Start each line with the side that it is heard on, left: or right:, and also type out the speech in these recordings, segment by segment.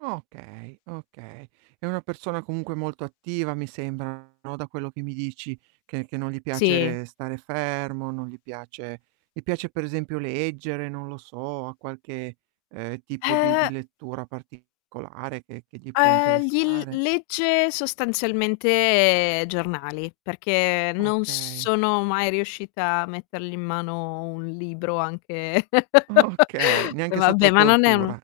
right: Okay, okay. È una persona comunque molto attiva mi sembra, no, da quello che mi dici, che che non gli
left: Sì.
right: piace stare fermo, non gli piace gli piace per esempio leggere, non lo so, ha qualche, ehm, tipo di di
left: Ehm
right: lettura particolare, che che gli può
left: Ehm, gli il
right: interessare?
left: legge sostanzialmente giornali, perché non
right: Okay.
left: sono mai riuscita a mettergli in mano un libro anche
right: Okay,
left: eh,
right: neanche sotto
left: vabbè, ma non è uno
right: tortura.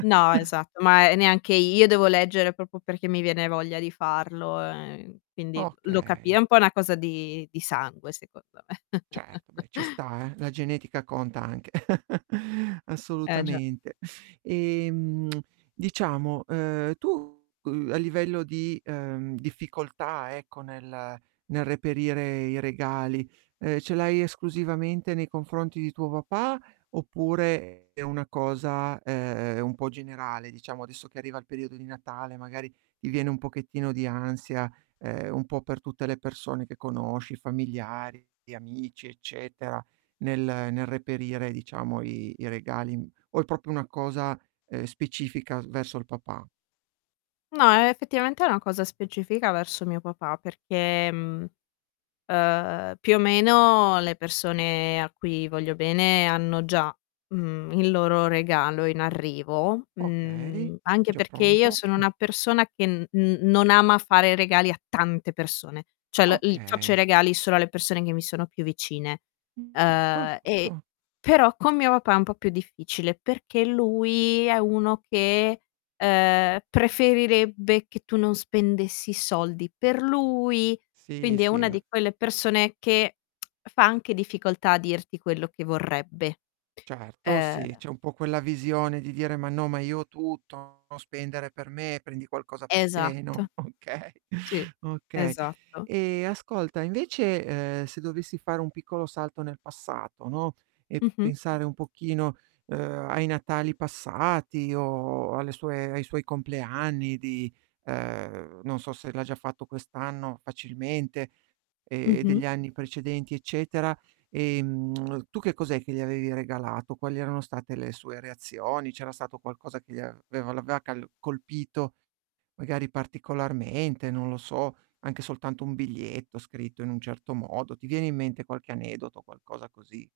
left: no, esatto, ma è neanche io, devo leggere proprio perché mi viene voglia di farlo, e quindi lo capi è
right: Okay.
left: un po' una cosa di di sangue secondo me.
right: Certo, beh, ci sta, eh, la genetica conta anche,
left: Eh, già.
right: assolutamente. Ehm, diciamo, uhm, tu cu a livello di, ehm, difficoltà, ecco, nel nel reperire i regali, ehm, ce l'hai esclusivamente nei confronti di tuo papà, oppure è una cosa, ehm, un po' generale diciamo adesso che arriva il periodo di Natale, magari ti viene un pochettino di ansia, ehm, un po' per tutte le persone che conosci, i familiari, gli amici, eccetera, nel nel reperire, diciamo, i i regali im o è proprio una cosa, ehm, specifica s verso il papà?
left: No, e effettivamente è una cosa specifica verso mio papà perché, mhmm, uhm, più o meno le persone a cui voglio bene, hanno già, mhmm, il loro regalo in arrivo,
right: Okay,
left: mhmm, anche
right: già
left: perché io
right: pronto.
left: sono
right: Mh.
left: una persona che n n non ama fare regali a tante persone. Cioè, la il faccio i
right: Okay.
left: regali solo alle persone che mi sono più vicine.
right: Mh, gusto,
left: Uhm, e
right: giusto.
left: però con mio papà è un po' più difficile, perché lui è uno che, ehm, preferirebbe che tu non spendessi soldi per lui,
right: Sì,
left: quindi è
right: sì,
left: una
right: u
left: di quelle persone che, fa anche difficoltà a dirti quello che vorrebbe.
right: Certo, sì,
left: Ehm
right: c'è un po' quella visione di dire: "Ma no, ma io ho tutto, no spendere per me, prendi qualcosa per te,"
left: Esatto.
right: no, okay,
left: Sì,
right: okay.
left: esatto.
right: Ehm, ascolta, invece, ehm, se dovessi fare un piccolo salto nel passato, no, e
left: Mh-mh.
right: pensare un pochino, uhm, ai natali passati, o alle sue ai suoi compleanni di ehm, non so se l'ha già fatto quest'anno facilmente, e
left: Mh-mh.
right: degli anni precedenti eccetera, ehm, tu che cos'è che gli avevi regalato? Quali erano state le sue reazioni? C'era stato qualcosa che gli aveva l'aveva cal colpito, magari particolarmente, non lo so, anche soltanto un biglietto scritto in un certo modo, ti viene in mente qualche aneddoto, qualcosa così?